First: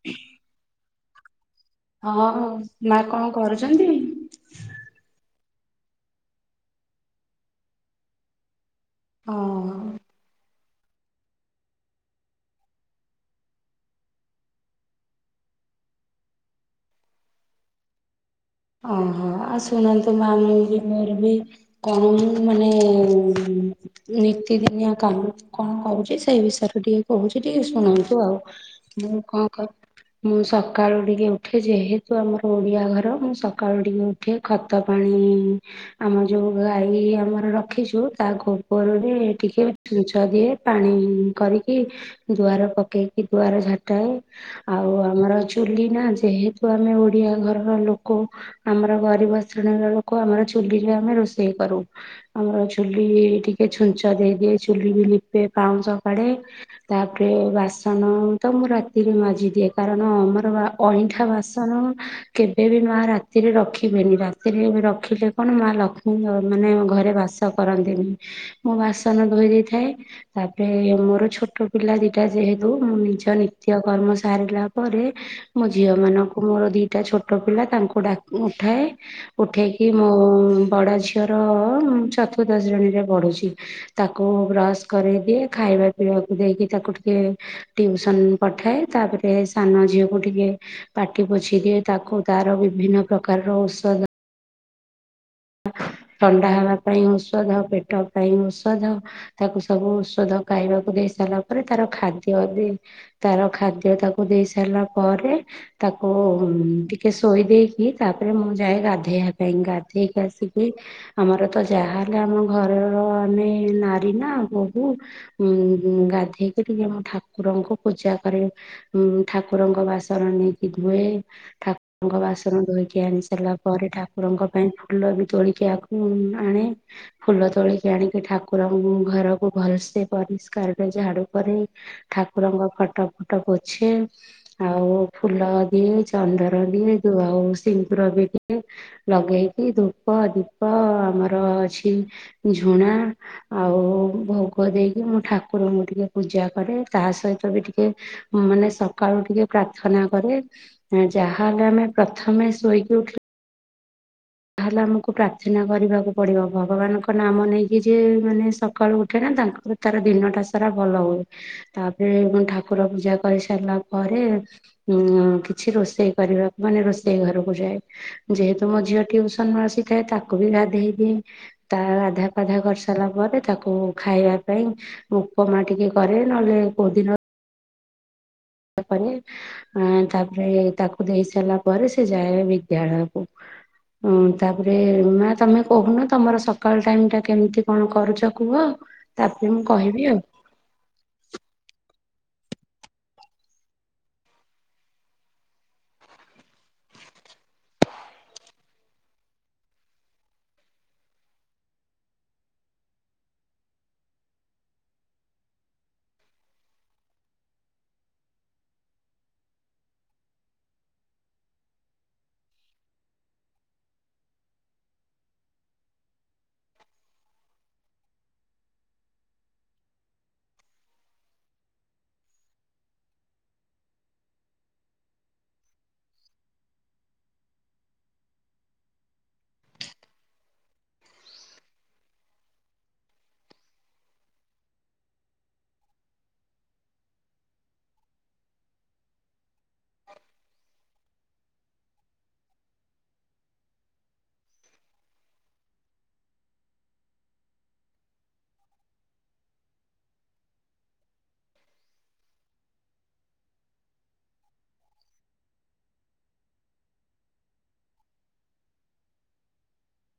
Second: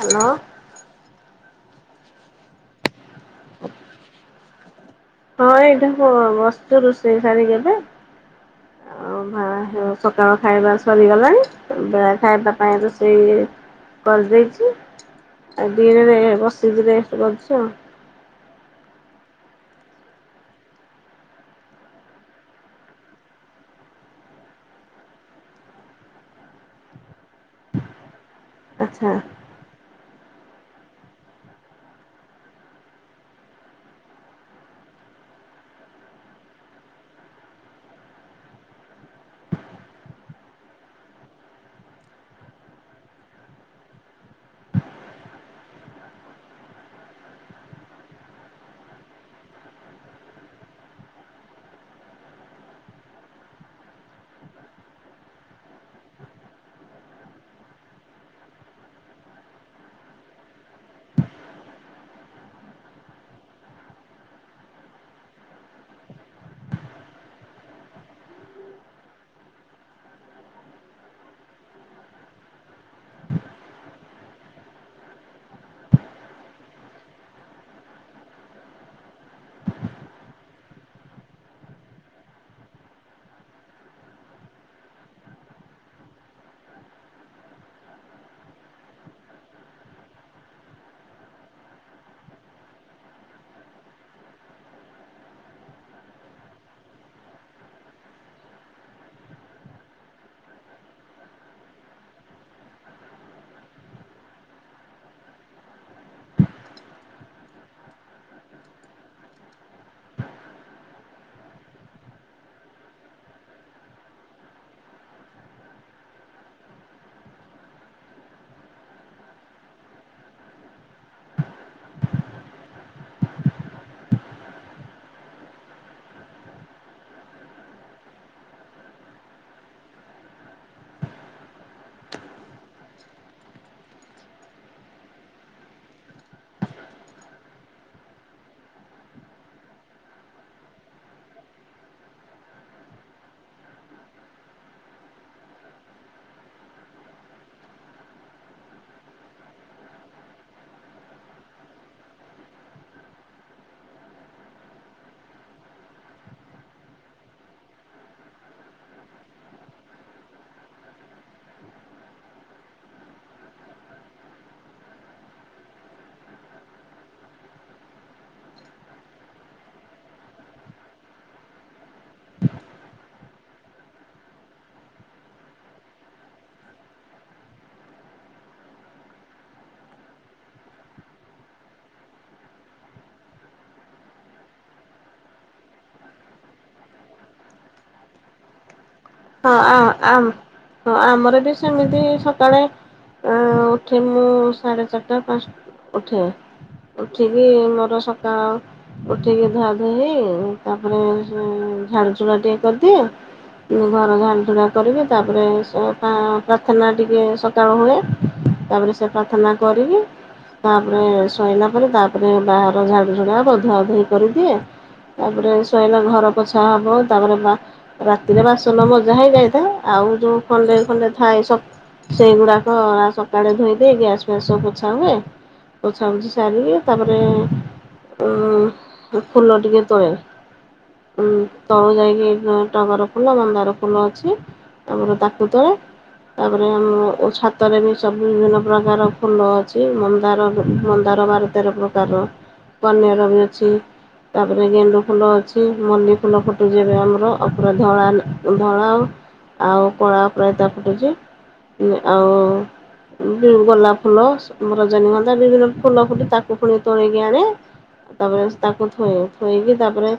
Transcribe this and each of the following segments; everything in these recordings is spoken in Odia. ହ୍ୟାଲୋ। ହଁ ମା କଣ କରୁଛନ୍ତି? ହଁ ଏଇଟା ବସ୍ତ ରୋଷେଇ ସାରିକି ଏବେ ଅ ହଁ ଭ ସକାଳ ଖାଇବା ସରିଗଲାଣି, ବେଳେ ଖାଇବା ପାଇଁ ରୋଷେଇ କରିଦେଇଛି ଆ ଦିନରେ ବସି କି ରେଷ୍ଟ୍ କରୁଚି ଆଉ। ଓହୋ ଆଉ ଶୁଣନ୍ତୁ ମାମ ବି ମୋର ବି କଣ ମାନେ ନିତିଦିନିଆ କାମ କଣ କହୁଛି, ସେଇ ବିଷୟରେ ଟିକେ କହୁଛି, ଟିକେ ଶୁଣନ୍ତୁ ଆଉ। ଆଚ୍ଛା ମୁଁ କଣ କର ମୁଁ ସକାଳୁ ଟିକେ ଉଠେ ଯେହେତୁ ଆମର ଓଡିଆ ଘର ମୁଁ ସକାଳୁ ଟିକେ ଉଠେ ଖତ ପାଣି ଆମ ଯେଉ ଗାଈ ଆମର ରଖିଛୁ, ତାକୁ ଗୋବରରେ ଟିକେ ଛୁଛ ଦିଏ, ପାଣି କରିକି, ଦୁଆର ପକେଇକି ଦୁଆ ଉପାର ଝାଟାଏ, ଆଉ ଆମର ଚୁଲି ନା ଯେହେତୁ ଆମେ ଓଡିଆ ଘରର ଲୋ କ, ଆମର ଗରିବ ଶ୍ରେଣୀର ଲୋକ, ଆମର ଚୁଲିରେ ଆମେ ରୋଷେଇ କରୁ, ଆମର ଚୁଲି ଟିକେ ଛୁଞ୍ଚ ଦେଇଦିଏ, ଚୁଲି ବି ଲିପେ ପାଉଁ ସକାଡେ ତାପରେ ବାସନ ତ ମୁଁ ରାତିରେ ମାଜିଦିଏ, କାରଣ ଆମର ଅଇଁଠା ବାସନ କେବେ ବି ମା ରାତିରେ ରଖିବେନି, ରାତିରେ ରଖିଲେ କଣ ମା ଲକ୍ଷ୍ମୀ ମାନେ ଘରେ ବାସ କରନ୍ତି । ମୁଁ ବାସନ ଧୋଇ ଦେଇଥାଏ, ତାପରେ ମୋର ଛୋଟ ପିଲା ଦିଟା ଯେହେତୁ ନିଜ ନିତ୍ୟ କର୍ମ ସାରିଲା ପରେ, ମୋ ଝିଅ ମାନଙ୍କୁ ମୋର ଦିଟା ଛୋଟ ପିଲା ତାଙ୍କୁ ଡା ଉଠାଏ, ଉଠାଇକି ମୋ ବଡ଼ ଝିଅର ଚତୁର୍ଥ ରେ, ପଢୁଛି, ତାକୁ ବ୍ରସ କରେଇଦିଅ, ଖାଇବା ପିଇବାକୁ ଦେଇକି ତାକୁ ଟିକେ ଟିଉସନ ପଠାଏ, ତାପରେ ସାନ ଝିଅକୁ ଟିକେ ପାଟି ପୋଛି ଦିଏ, ତାକୁ ତାର ବିଭିନ୍ନ ପ୍ରକାରର ଔଷଧ ଥଣ୍ଡା ହେବା ପାଇଁ ଔଷଧ, ପେଟ ପାଇଁ ଔଷଧ, ତାକୁ ସବୁ ଔଷଧ ଖାଇବାକୁ ଦେଇ ସାରିଲା ପରେ, ତାର ଖାଦ୍ୟ ଦେଇ ତାର ଖାଦ୍ୟ ତାକୁ ଦେଇ ସାରିଲା ପରେ ତାକୁ ଟିକେ ଶୋଇ ଦେଇକି, ତାପରେ ମୁଁ ଯାଏ ଗାଧେଇବା ପାଇଁ, ଗାଧେଇକି ଆସିକି, ଆମର ତ ଯାହାହଲେ ଆମ ଘରର ଆମେ ନାରୀ ନା ବୋହୂ । ଉ ଗାଧେଇକି ଟିକେ ଆମ ଠାକୁରଙ୍କୁ ପୂଜା କରେ, ଉ ଠାକୁରଙ୍କ ବାସ ସନ ନେଇକି ଧୁଏ, ଠାକୁରଙ୍କ ବାସନ ଧୋଇକି ଆଣି ସାରିଲା ପରେ, ଠାକୁରଙ୍କ ପାଇଁ ଫୁଲ ବି ତୋଳିକି ଆଣେ, ଫୁଲ ତୋଳିକି ଆଣିକି ଠାକୁରଙ୍କୁ ଘରକୁ ଭଲ ସେ ପରିଷ୍କାର ରେ ଝାଡୁ କରେ, ଠାକୁରଙ୍କ ଫଟୋ ଫୁଟ ପୋଛେ, ଆଉ ଫୁଲ ଦିଏ, ଚନ୍ଦନ ଦିଏ ଆଉ ସିନ୍ଦୁର ବି ଦିଏ ଲଗେଇ ଧୂପ, ଦୀପ ଆମର ଅଛି ଝୁଣା ଆଉ ବ ଭୋଗ ଦେଇକି ମୁଁ ଠାକୁରଙ୍କୁ ଟିକେ ପୂଜା କରେ ତା ସହିତ ବି ଟିକେ ମାନେ ସକାଳୁ ଟିକେ‌‍‍ ପ୍ରାର୍ଥନା କରେ, ଯାହାହଲେ ଆମେ ପ୍ରଥମେ ଶୋଇକି ଉଠିଲ ତାହେଲେ ଆମକୁ ପ୍ରାର୍ଥନା କରିବାକୁ ପଡିବ ଭଗବାନଙ୍କ ନାମ ନେଇକି ଯ ମାନେ ସକାଳୁ ଉଠେ ନା। ତାଙ୍କର ତାର ଦିନ ଟା ସାରା ଭଲ ହୁଏ, ତାପରେ ଠାକୁର ପୂଜା କରି ସାରିଲା ପରେ କିଛି ରୋଷେଇ କରିବାକୁ, ମାନେ ରୋଷେଇ ଘରକୁ ଯାଏ, ଯେହେତୁ ମୋ ଝିଅ ଟ୍ୟୁସନରୁ ଆସିଥାଏ, ତାକୁ ବି ଗାଧେଇ ଦିଏ, ତା ଗାଧା ପାଧା କରିସାରିଲା ପରେ ତାକୁ ଖାଇବା ପାଇଁ ଉପମା ଟିକେ କରେ, ନହେଲେ କୋଉ ଦିନ ତାପରେ, ତାପରେ ତାକୁ ଦେଇ ସାରିଲା ପରେ ସେ ଯାଏ ବିଦ୍ୟାଳୟକୁ ହଁ ତାପରେ, ମା ତମେ କହୁନ ତମର ସକାଳ ଟାଇମ ଟା କେମିତି କଣ କରୁଛ କୁହ? ତାପରେ ହଁ, ମୁଁ କହିବି ଆ ଆଉ। ହଁ ଆମର ବି ସେମିତି ସକାଳେ ଉଠେ, ମୁଁ ସାଢେ ଚାରିଟା ପାଞ୍ଚ ଉଠେ। ଉଠିକି ମୋର ସକାଳ ଆ ଉଠିକି ଧୁଆ ଧୋଇ ତାପରେ ଝାଡୁ ଝୁଡା ଟିକେ କରିଦିଏ। ଘର ଝାଡ଼ଝୁଡ଼ା କରିବି, ତାପରେ ପ୍ରାର୍ଥନା ଟିକିଏ ସକାଳୁ ହୁଏ। ତାପରେ ସେ ପ୍ରାର୍ଥନା କରିକି ତାପରେ, ଶୋଇଲା ପରେ ତାପରେ ବାହାର ଝାଡୁ ଝାଡ ଆ ଅଧୁଆ ଅଧଇ କରିଦିଏ ତାପରେ ଶୋଇଲା ଘର ପୋଛା ହବ ତାପରେ ରା ରାତିରେ ବାସନ ମଜା ହେଇଯାଇଥାଏ, ଆଉ ଯଉ ଖଣ୍ଡେ ଖଣ୍ଡେ ଥାଏ, ସବ ସେଇଗୁଡାକ ସକାଳେ ଧୋଇଦିଏ, ଗ୍ୟାସ ଫ୍ୟାସ ସବୁ ପୋଛାହୁଏ। ପୋଛାପୋଛି ସାରିକି ତାପରେ ଉ ଫୁଲ ଟିକେ ତୋଳେ। ହୁଁ ତଳ ଯାଇକି ଟଗର ଫୁଲ, ମନ୍ଦାର ଫୁଲ ଅଛି ଆମର ତାକୁ ତୋଳେ। ତାପରେ, ଆମ ଛାତରେ ବି ସବୁ ବିଭିନ୍ନ ପ୍ରକାର ଫୁଲ ଅଛି, ମନ୍ଦାର ଦର [unintelligible] ବାର ତେର ପ୍ରକାରର କନିଅର ବି ଅଛି ତାପରେ ଗେଣ୍ଡୁ ଫୁଲ ଅଛି, ମଲ୍ଲି ଫୁଲ ଫୁଟଯିବେ ଆମର ଅପରାଧ ଧଳା, ଧଳା ଆ ଆଉ କଳା ପ୍ରାୟତା ଫୁଟୁଛି। ଆଉ ଗୋଲା ଫୁଲ ରଜନୀଗନ୍ଧା ବିଭିନ୍ନ ଫୁଲ ଫୁଟେ ତାକୁ ପୁଣି ତୋଳକି ଆଣେ। ତାପରେ, ତାକୁ ଥୋଇ ଥୋଇକି ତାପରେ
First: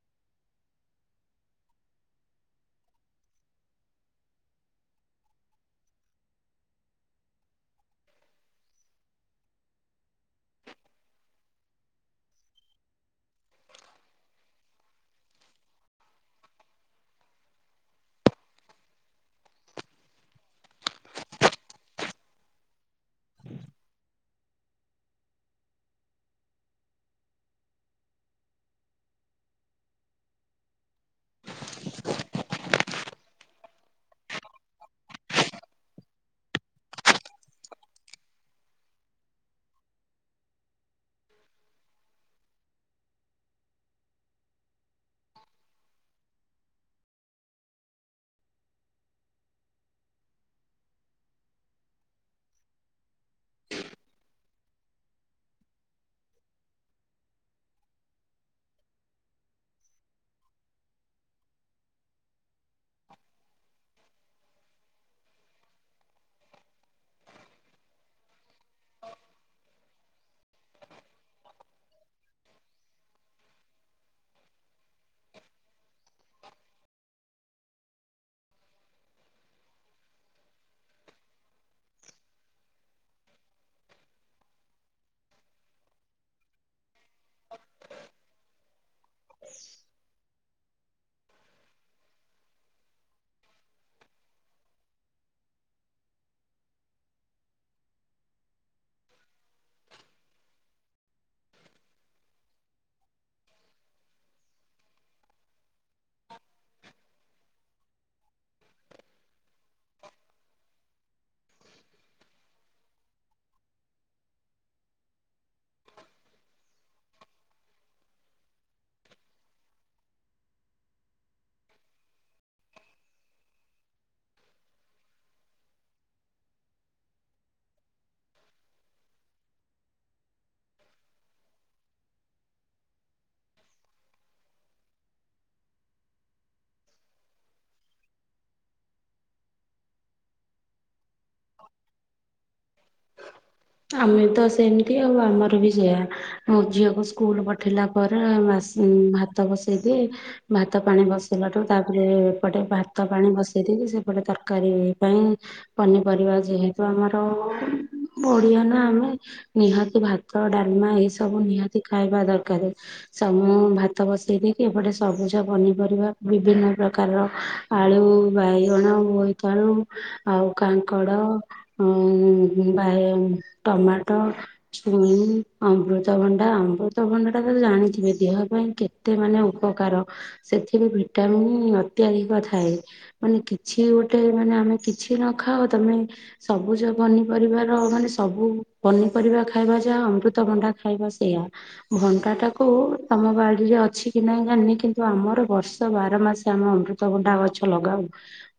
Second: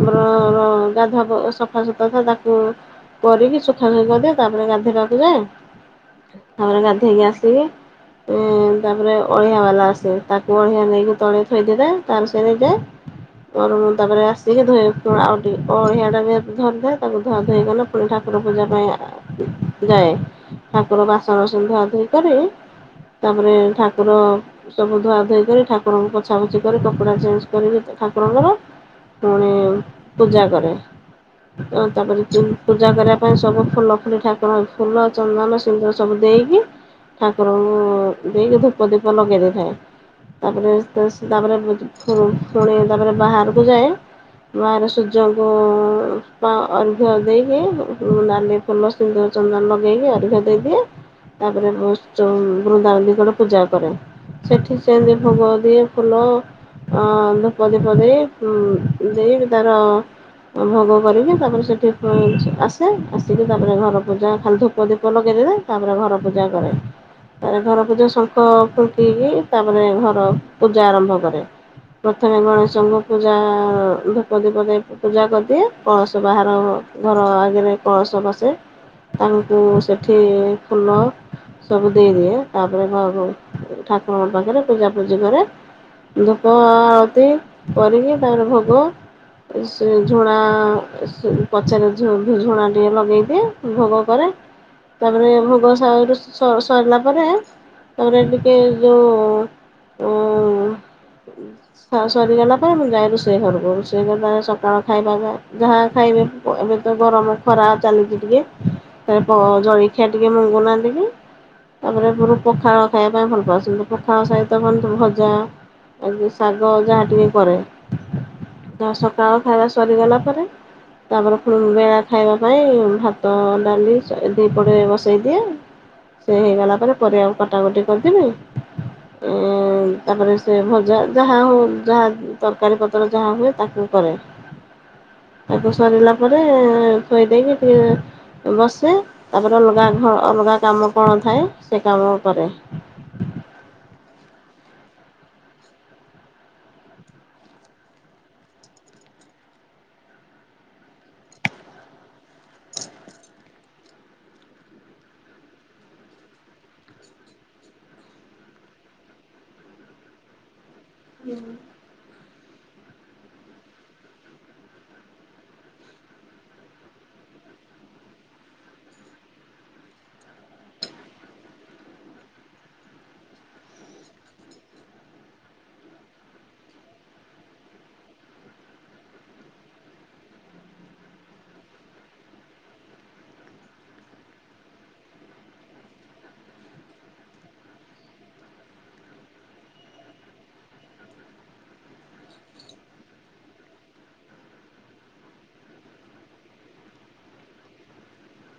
ଆମର ଗାଧୁ ଆ ସଫାସତାଥା ତାକୁ କରିକି ସୁଖା ଶୁଖ କରିଦିଏ, ତାପରେ ଗାଧେଇବାକୁ ଯାଏ। ତାପରେ ଗାଧେଇକି ଆସିକି, ତାପରେ ଅଳିଆ ବାଲା ଆସେ । ତାକୁ ଅଢିଆ ନେଇକି ତଳେ ଥୋଇ ଦେବେ ତାଙ୍କର ସେଣେ ଯାଏ ମୋର ମୁଁ ତାପରେ ଆସିକି ଧୋଇ ହେଇ ପୁଣୀ ଆଉ ଟିକେ କଣ ହିଆଡେ । ଧରିଥାଏ ତାକୁ ଧୁଆ ଧୋଇ କଲେ ପୁଣି ଠାକୁର ପୂଜା ପାଇଁ ଆ ଯାଏ । ଠାକୁର ବାସନ ସବୁ ଧୁଆଁ ଧୁଇ କରି। ତାପରେ ଠାକୁର ସବୁ ଧୁଆ ଧୁଇ କରି ଠାକୁରଙ୍କୁ ପୋଛା ପୋଛି କରି କପଡା ଚେଞ୍ଜ କରି ଠାକୁରଙ୍କର ପୁଣି ପୂଜା କରେ ତାପରେ ପୂଜା କରିବା ପାଇଁ ସବୁ ଫୁଲ ଫୁଲି ଠାକୁର ଫୁଲ ଚନ୍ଦନ ସିନ୍ଦୁର ସବୁ ଦେଇକି ଠାକୁରଙ୍କୁ ଦେଇକି ଧୂପ ଧୀପ ଲଗେଇ ଦେଇଥାଏ। ତାପରେ ତ-ସେ ତାପରେ ଫୁ - ଫୁଣି ତାପରେ ବାହାରକୁ ଯାଏ । ବାଆରେ ସୂର୍ଯ୍ୟଙ୍କୁ ପା ଅର୍ଘ ଦେଇକି ନାଲି ଫୁଲ ସିନ୍ଦୁର ଚନ୍ଦନ ଲଗେଇକି ଅର୍ଘ ଦେଇଦିଏ। ତାପରେ ବ୍ରୁ ଚଉ ବୃନ୍ଦାବତି ଙ୍କୁ ଆଡେ ପୂଜା କରେ‌। ସେଠି ସେନ୍ତି ଭୋଗ ଦିଏ ଫୁଲ । ଆଁ ଧୂପ ଧୀପ ଦେଇ ହୁଁ ଦେଇକି ତାର ଭୋଗ କରିକି ତାପରେ ସେଠି ପ ଆସେ ଆସିକି ତାପରେ ଘର ପୂଜା ଖାଲି ଧୂପ ଦିପ ଲଗେଇ ଦେବୀ ତାପରେ। ଘର ପୂଜା କରେ। ତାରେ ଘର ପୂଜା ଶଙ୍ଖ ଫୁଙ୍କିକି ତାପରେ ଘର ପୂଜା ଆରମ୍ଭ କରେ। ପ୍ରଥମେ ଗଣେଶଙ୍କୁ ପୂଜା ଧୂପ ଦିପ ଦେଇକି ପୂଜା କରିଦିଏ। କଳସ ବାହାର ଘର ଆଗରେ କଳସ ବସେ । ତାଙ୍କୁ ସେଠି ଫୁଲ । ସବୁ ଦେଇଦିଏ ତାପରେ ଘରୁ ଠାକୁରଙ୍କ ପାଖରେ ପୂଜାପୂଜି କରେ । ଧୂପ ଆଳତି କରିକି ତାପରେ ଭୋଗ ଏ ସେ ଝୁଣା । ହଁ - ଏ - ସେ ପଛରେ ଝୂ- ଝୁଣା ଟିକେ ଲଗେଇ ଦିଏ ଭୋଗ କରେ । ତାପରେ ଭୋଗ ସାରୁ ସଇଲା ପରେ । ତାପରେ ଟିକ ଯୋଉ ଉଁ । ସରିଗଲା ପରେ ମୁଁ ଯାଏ ରୋଷେଇ ଘରକୁ ରୋଷେଇ କରେ ତାପରେ ସକାଳ ଖାଇବା ଯା । ଯାହା ଖାଇବେ ଏବେ ତ ଗରମ ଖରା ଚାଲିଛି ଟିକେ । ତାଏ ପ ଜଳିଖିଆ ଟିକେ ମଙ୍ଗୁନାହନ୍ତି କେହି । ତାପରେ ପୁର ପଖାଳ ଖାଇବା ପାଇଁ ଭଲ ପାଉଛନ୍ତିୁ ପଖାଳ ସହିତ କଣ ତ ଭଜା । ଆଜି ଶାଗ ଯାହା ଟିକେ କରେ ତା ସକାଳ ଖାଇବା ସରିଗଲା । ପରେ । ତାପରେ ପୁଣି ବେଳା ଖାଇବା ପାଇଁ ଭାତ ଡାଲି ଦିପଟେ ବସେଇ ଦିଏ । ସେ ହେଇଗଲା ପରେ ପରିବା କୁ କଟାକଟି କରିଦେବି । ଇଁ ତାପରେ ସେ ଭଜା ଯାହା ହଉ ଯାହା ତରକାରୀ ପତ୍ର ଯାହା ହୁଏ ତାକୁ କରେ । ହ ତାକୁ ସରିଲା ପରେ ଥୋଇ ଦେଇକି ଟିକେ । ବସେ ତାପରେ ଅଲଗା ଘ ଅଲଗା କାମ କଣ ଥାଏ ସେ କାମ କରେ । ହ ଆମେ ତ ସେମିତି ଆଉ ଆମର ବି ସେୟା ମୋ ଝିଅକୁ ସ୍କୁଲ ପଠେଇିଲା ପରେ । ଭାତ ବସେଇଦିଏ ଭାତ ପାଣି ବସେଇଲାଠୁ ତାପରେ ଏପଟେ ଭାତ ପାଣି ବସେଇ ସେପଟେ ତରକାରୀ ପାଇଁ ପନିପରିବା ଯେହେତୁ ଆମର । ବଢିଆ ନା ଆମେ ନିହାତି ଭାତ ଡାଲମା ଏଇ ସବୁ ନିହାତି ଖାଇବା ଦରକାର। କାର ସମୁ ଭାତ ବସେଇ ଦେଇକି ଏପଟେ ସବୁଜ ପନିପରିବା ବିଭିନ୍ନ ପ୍ରକାରର । ଆଳୁ ବାଇଗଣ ବୋଇତାଳୁ ଆଉ କାଙ୍କଡ ଏଁ ବାଏ ଟମାଟୋ ଛୁଇଁ ଅମୃତଭଣ୍ଡା ଅମୃତଭଣ୍ଡା ଟା । ଜାଣିଥିବେ ଦେହ ପାଇଁ କେତେ ମାନେ ଉପକାର ସେଥିରେ ଭିଟାମନ୍ ଅତ୍ୟଧିକ ଥାଏ । ମାନେ କିଛି ଗୋଟେ ମାନେ ଆମେ କିଛି ନ ଖାଅ ତମେ ସବୁଜ ପନି ପରିବାର ମାନେ ସବୁ ପନିପରିବା ଖାଇବା ଯାହା ଅମୃତଭଣ୍ଡା ଖାଇବା ସେଇୟା ଭଣ୍ଡା । ଟାକୁ ତମ ବାଡିରେ ଅଛି କି ନାଇ ଜାଣିନି କିନ୍ତୁ ଆମର ବର୍ଷ ବାର ମାସେ ଆମେ ଅମୃତଭଣ୍ଡା । ଗଛ ଲଗାଉ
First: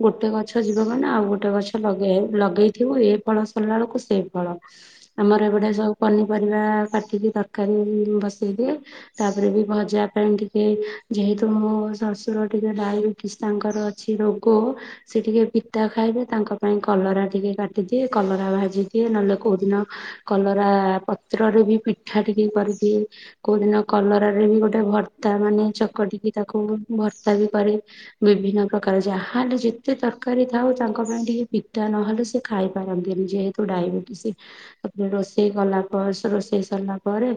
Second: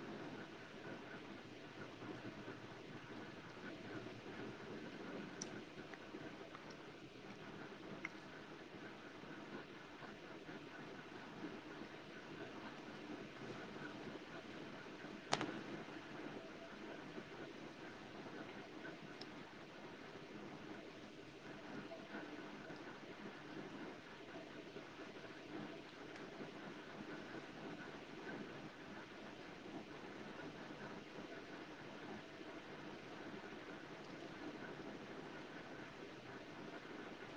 ଗୋଟେ ଗଛ ଯିବ ମାନେ ଆଉ ଗୋଟେ ଗଛ ଲଗେଇ ଲଗେଇଥିବୁ ଏ ଫଳ ସରିଲା ବେଳକୁ ସେଇ ଫଳ ଆମର ଏପଟେ ସବୁ ପନିପରିବା କାଟିକି ତରକାରି । ବସେଇ ଦେଇ ତାପରେ ବି ଭଜା ପାଇଁ ଟିକେ ଯେହେତୁ ମୋ ଶଶୁର ଟିକେ ଡାଲି ତାଙ୍କର ଅଛି ରୋଗ ସେ ଟିକେ ପିତା ଖାଇବେ। ତାଙ୍କ ପାଇଁ କଲରା ଟିକେ କାଟିଦି ଏ କଲରା ଭାଜି ଦିଏ। ନହେଲେ କୋଉ ଦିନ କଲରା ପତ୍ରରେ ବି ପିଠା ଟିକେ କରିଦିଏ। ଉଁ କୋଉ ଦିନ କଲରରେ ବି ଗୋଟେ ଭର୍ତ୍ତା ମାନେ ଚକଟିକି ତାକୁ ଭର୍ତ୍ତା ବି କରେ। ବିଭିନ୍ନ ପ୍ରକାର ଯାହା ହେଲେ ଯେତେ ତରକାରୀ ଥାଉ। ତାଙ୍କ ପାଇଁ ଟିକେ ପିତା ନହଲେ ସେ ଖାଇ କରନ୍ତିନି ଯେହେତୁ ଡାଇବେଟିସ ରୋଷେଇ କଲା ପରେ। ସେ ରୋଷେଇ ସାରିଲା ପରେ।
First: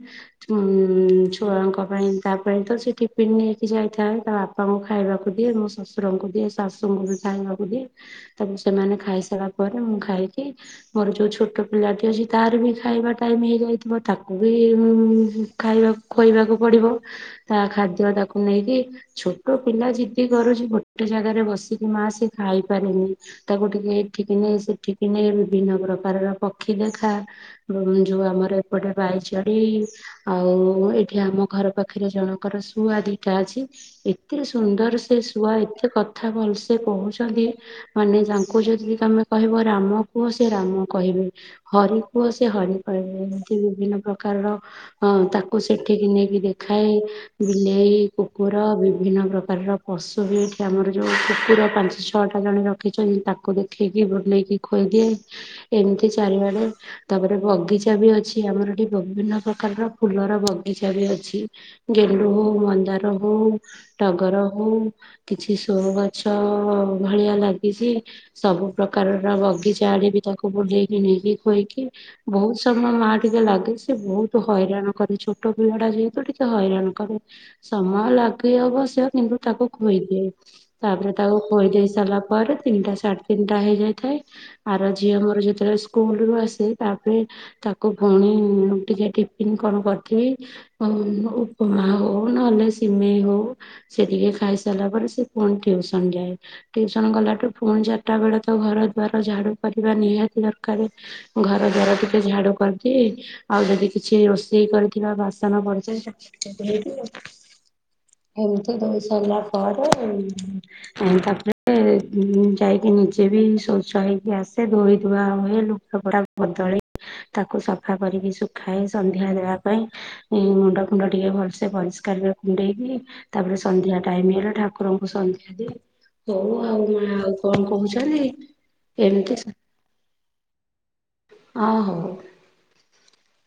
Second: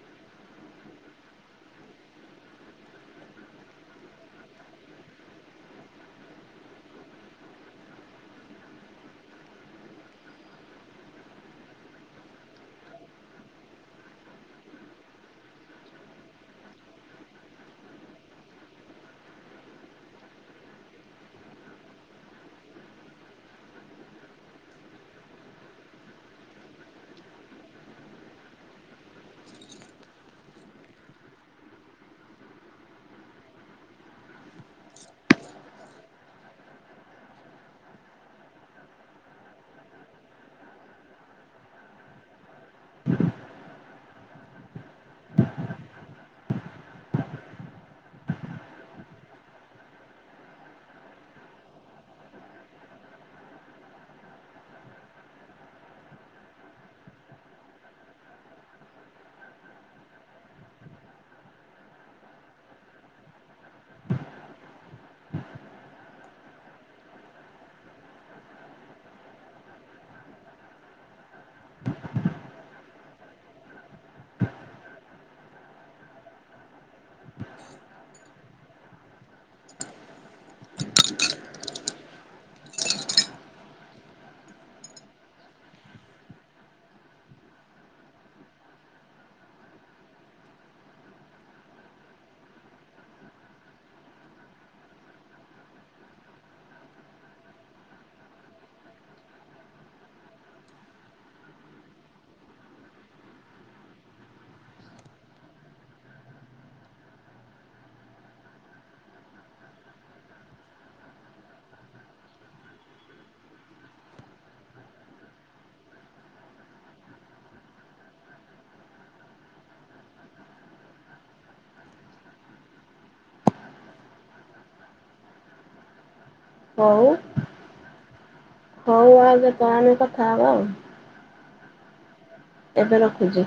ଉଁ ଛୁଆଙ୍କ ପାଇଁ ତା ପାଇଁ ତ ସେ ଟିଫିିନ ନେଇକି ଯାଇଥାଏ। ତା ବାପାଙ୍କୁ ଖାଇବାକୁ ଦିଏ ମୁଁ ଶଶୁରଙ୍କୁ ଦିଏ ଶାଶୁଙ୍କୁ ବି ଖାଇବାକୁ ଦିଏ। ତାପେର ସେମାନେ ଖାଇସାରିବା ପରେ ମୁଁ ଖାଇ ଇ ମୋର ଯୋଉ ଛୋଟ ପିଲାଟି ଅଛି ତାର ବି ଖାଇବା ଟାଇମ ହେଇଯାଇଥିବ। ତାକୁ ବି ଉଁ ଖାଇବା ଖୋଇବାକୁ ପଡିବ। ତା ଖାଦ୍ୟ ତାକୁ ନେଇକି ଛୋଟ ପିଲା ଯିଦି କରୁଚି। ଗୋଟେ ଜାଗାରେ ବସିକି ମା ସିଏ ଖାଇପାରେନି। ତାକୁ ଟିକେ ଏଠିକ ନେ ସେଠି କି ନେଇ ବିଭିନ୍ନ ପ୍ରକାରର ପକ୍ଷୀ ଦେଖା। ନହେନେ ଯୋଉ ଆମର ଏପଟେ ବାଇଚଢେଇ। ଆଉ ଏଠି ଆମ ଘର ପାଖରେ ଜଣଙ୍କର ସୁଆଧିକା ଅଛି। ଏତେ ସୁନ୍ଦର ସେ ଶୁଆ ଏତେ କଥା ଭଲ ସେ କହୁଚନ୍ତି। ମାନେ ତାଙ୍କୁ ଯଦି ତମେ କହିବ। ରାମ କୁହ ସେ ରାମ କହିବେ ହରି କୁହ ସେ ହରି କହିବେ। ଏମତି ବିଭିନ୍ନ ପ୍ରକାରର ତାକୁ ସେଠିକି ନେଇକି ଦେଖାଏ। ବିଲେଇ କୁକୁର ବିଭି ବିଭିନ୍ନ ପ୍ରକାରର ପଶୁ ବି ଏଠି ଆମର ଯୋଉ କୁକୁର ପାଞ୍ଚ ଛଅଟା ଜଣେ ରଖିଛନ୍ତି। ତାକୁ ଦେଖେଇକି ବୁଲେଇକି ଖୋଇଦିଏ ଏମିତି ଚାରିଆଡେ ତାପରେ ବଗିଚା ବି ଅଛି। ଆମର ଏଠି ବିଭିନ୍ନ ପ୍ରକ ର ଫୁଲର ବଗିଚା ବି ଅଛି। ଗେଲୁ ହଉ ମନ୍ଦାର ହଉ ଟଗର ହଉ। ଉ କିଛି ସୋ ଗଛ ଭଳିଆ ଲାଗିଚି। ସବୁ ପ୍ରକାରର ଗ ବଗିଚା ଆଡେ ବି ତାକୁ ବୁଲେଇକି ନେଇକି ଖୁଏଇକି ବହୁତ ସମୟ ମା ଟିକେ ଲାଗୁଚି। ବହୁତ ହ ହଇରାଣ କରି ଛୋଟ ପିଲଟା ଯେହେତୁ ଟିକେ ହଇରାଣ କରେ। ସମୟ ଲାଗେ ଅବଶ୍ୟ। କିନ୍ତୁ ତାକୁ ତାକୁ ଖୋଇଦିଏ। ତାପରେ ତାକୁ ଖୋଇ ଦେଇ ସାରିଲା ପରେ ତିନିଟା ସାଢେ ତିନିଟା ହେଇଯାଇଥାଏ। ଆର ଝିଅ ମୋର ଯେତେବେଳେ ସ୍କୁଲ ରୁ ଆସେ। ତା ପାଇଁ ତାକୁ ଫୁଣୀ ଟିକେ ଟିଫନ କଣ କରିଥିମି ଉପମା ହଉ ନହେଲେ ସିମେଇ ହଉ ସେ ଟିକେ ଖାଇ ସାରିଲା ପରେ ସେ ପୁଣି ଟିଉସନ ଯାଏ। ଟିଉସନ ଗଲାଠୁ ପୁଣି ଚାରିଟା ବେଳେ ତ ଘର ଦୁଆର ଝାଡୁ। କରିବା ନିହାତି ଦରକାର। ଘର ଦ୍ଵାର ଟିକେ ଝାଡୁ କରିଦିଏ। ଆଉ ଯଦି କିଛି ରୋଷେଇ ଷେଇ କରିଥିବା ବାସନ ପଡିଚି କେମିତି ହେଇକି? ଏମିତି ଧୋଇ ସାରିଲା ପରେ ତାପରେ ଯାଇକି ନିଜେ ବି ଶୌଚ ହେଇକି ଆସେ ଧୋଇ ଧୁଆ ହୁଏ ଲୁଗା ଗୁଡା ବଦଳେ। ତାକୁ ସଫା କରିକି ଶୁଖାଏ। ସନ୍ଧ୍ୟା ଦେବା ପାଇଁ ମୁଣ୍ଡ ଫୁଣ୍ଡ ଟିକେ ଭଲସେ ଭଲ କାନ କୁଣ୍ଡେଇ କି ତାପରେ ସନ୍ଧ୍ୟା ଟାଇମ ହେଲା ଠାକୁରଙ୍କୁ ସନ୍ଧ୍ୟା ଦିଏ। ହଉ ଆଉ ହଉ ଆଉ କଣ କହୁଛନ୍ତି। ହଉ ଆଉ କେତଳେ ଆମେ କଥା ହବା ଆଉ। ଓ ହୋଉ। ଏବେ ରଖୁଛି।